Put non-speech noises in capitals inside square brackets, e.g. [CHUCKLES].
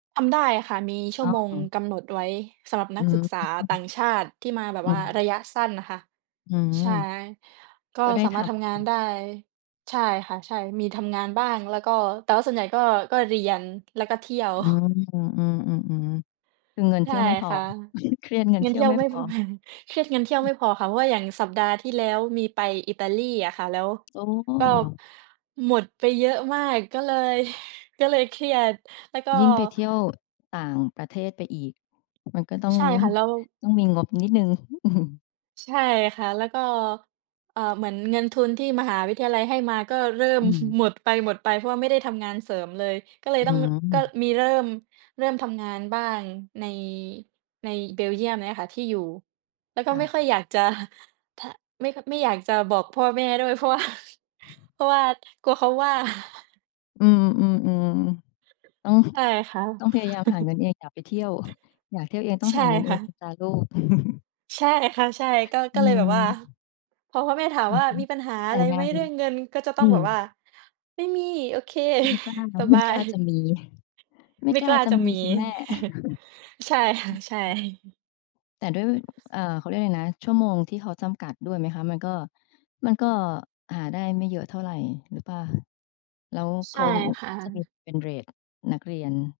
ทำได้ค่ะ มีชั่อ้วอ โมงกำหนดไว้สำหรับอนัืกศึม กษาต่างชาติที่มาแบบอืว่ารม ะยะสั้นน่ะค่ะ อืม ใช่ ก็ก็ได้สาทมารถทำำงงาานน ได้ ใช่ค่ะ ใช่ มีทำงานบ้าง แล้วก็ แต่ว่าส่วนใหญ่ก็ ก็เรียน แล้วก็เที่ยว อืม [CHUCKLES] อืม ๆ ๆ ๆ คือเงินใเชที่่ยวไม่พอ ค่ะ [CHUCKLES] เครียดเงินเงิเทนีเ่ทยีว่ยวไม่ไม่ พพ อ [CHUCKLES] เครียด เงินเที่ยวอไมืม ่พอค่ะ เพราะว่าอย่างสัปดาห์ที่แล้วมีไปอิตาลีอะค่ะ แล้วโอก็้ หมดไปเยอะมาก ก็เลย ก็เลยเครียด แล้วก็ ยิ่งไปเที่ยวต่างประเทศไปอีก มันก็ต้อง ใช่ค่ะ แล้ว ต้องมีงบนิดหนึ่ง [CHUCKLES] ใช่ค่ะ แล้วก็ เอ่อ เหมือนเงินทุนที่มหาวิทยาลัยให้มาก็เริ่อม ืม [CHUCKLES] หมดไป ๆ เพราะว่าไม่ได้ทำงานเสริมเลย ก็เลอยต้ือง ร ก็ม มีเริ่ม เริ่มทำงานบ้างใน ในเบลเยียมเนี้ยค่ะ ที่อยู่ แล้วกค็่ไม่ะ ค่อยอยาก จะ [CHUCKLES] ทะ ไม่ ค ไม่อยากจะบอกพ่อแม่ด้วย เพราะ ว่า เพราะว่ากลัวเขาว่า [CHUCKLES] อืม อืม ๆ ต้อง ใช[CHUCKLES] ่ค่ะ ต้องพยายามหาเงิ[CHUCKLES] นเอง อยากไปเที่ยว อยากเที่ยวเอง ต้อใงชห่าเงินเคอ่งนะ ะจ๊ะลูก [CHUCKLES] ใช่ค่ะ ใช่ ก็ อกื็เลยแบบว่า ม พอพ่อแม่ถามว่า "มี[UNINTELLIGIBLE] ปัญหาแตอ่ะไรงไหาม น เรื่องเงิน?" ก็จะตอ้ืองแบม บว่า "ไม่มี โอเค ไม่กล้า [CHUCKLES] สไมบ่ากลย" ้าจะ[CHUCKLES] มี ไม่ไม่กล้กาล้าจะจะมีมี ค่ะแม่ [CHUCKLES] ใช่ ค่ะ ใช่ [CHUCKLES] แต่ด้วย [CHUCKLES] อ่า เขาเรียกไรนะ ชั่วโมงที่เขาจำกัดด้วยไหมคะ? มันก็ มันก็หาได้ไม่เยอะเท่าไรหรือเปล่า? แล้วเใขช่าก็ค่จะมีะ เป็นเรตนักเรียน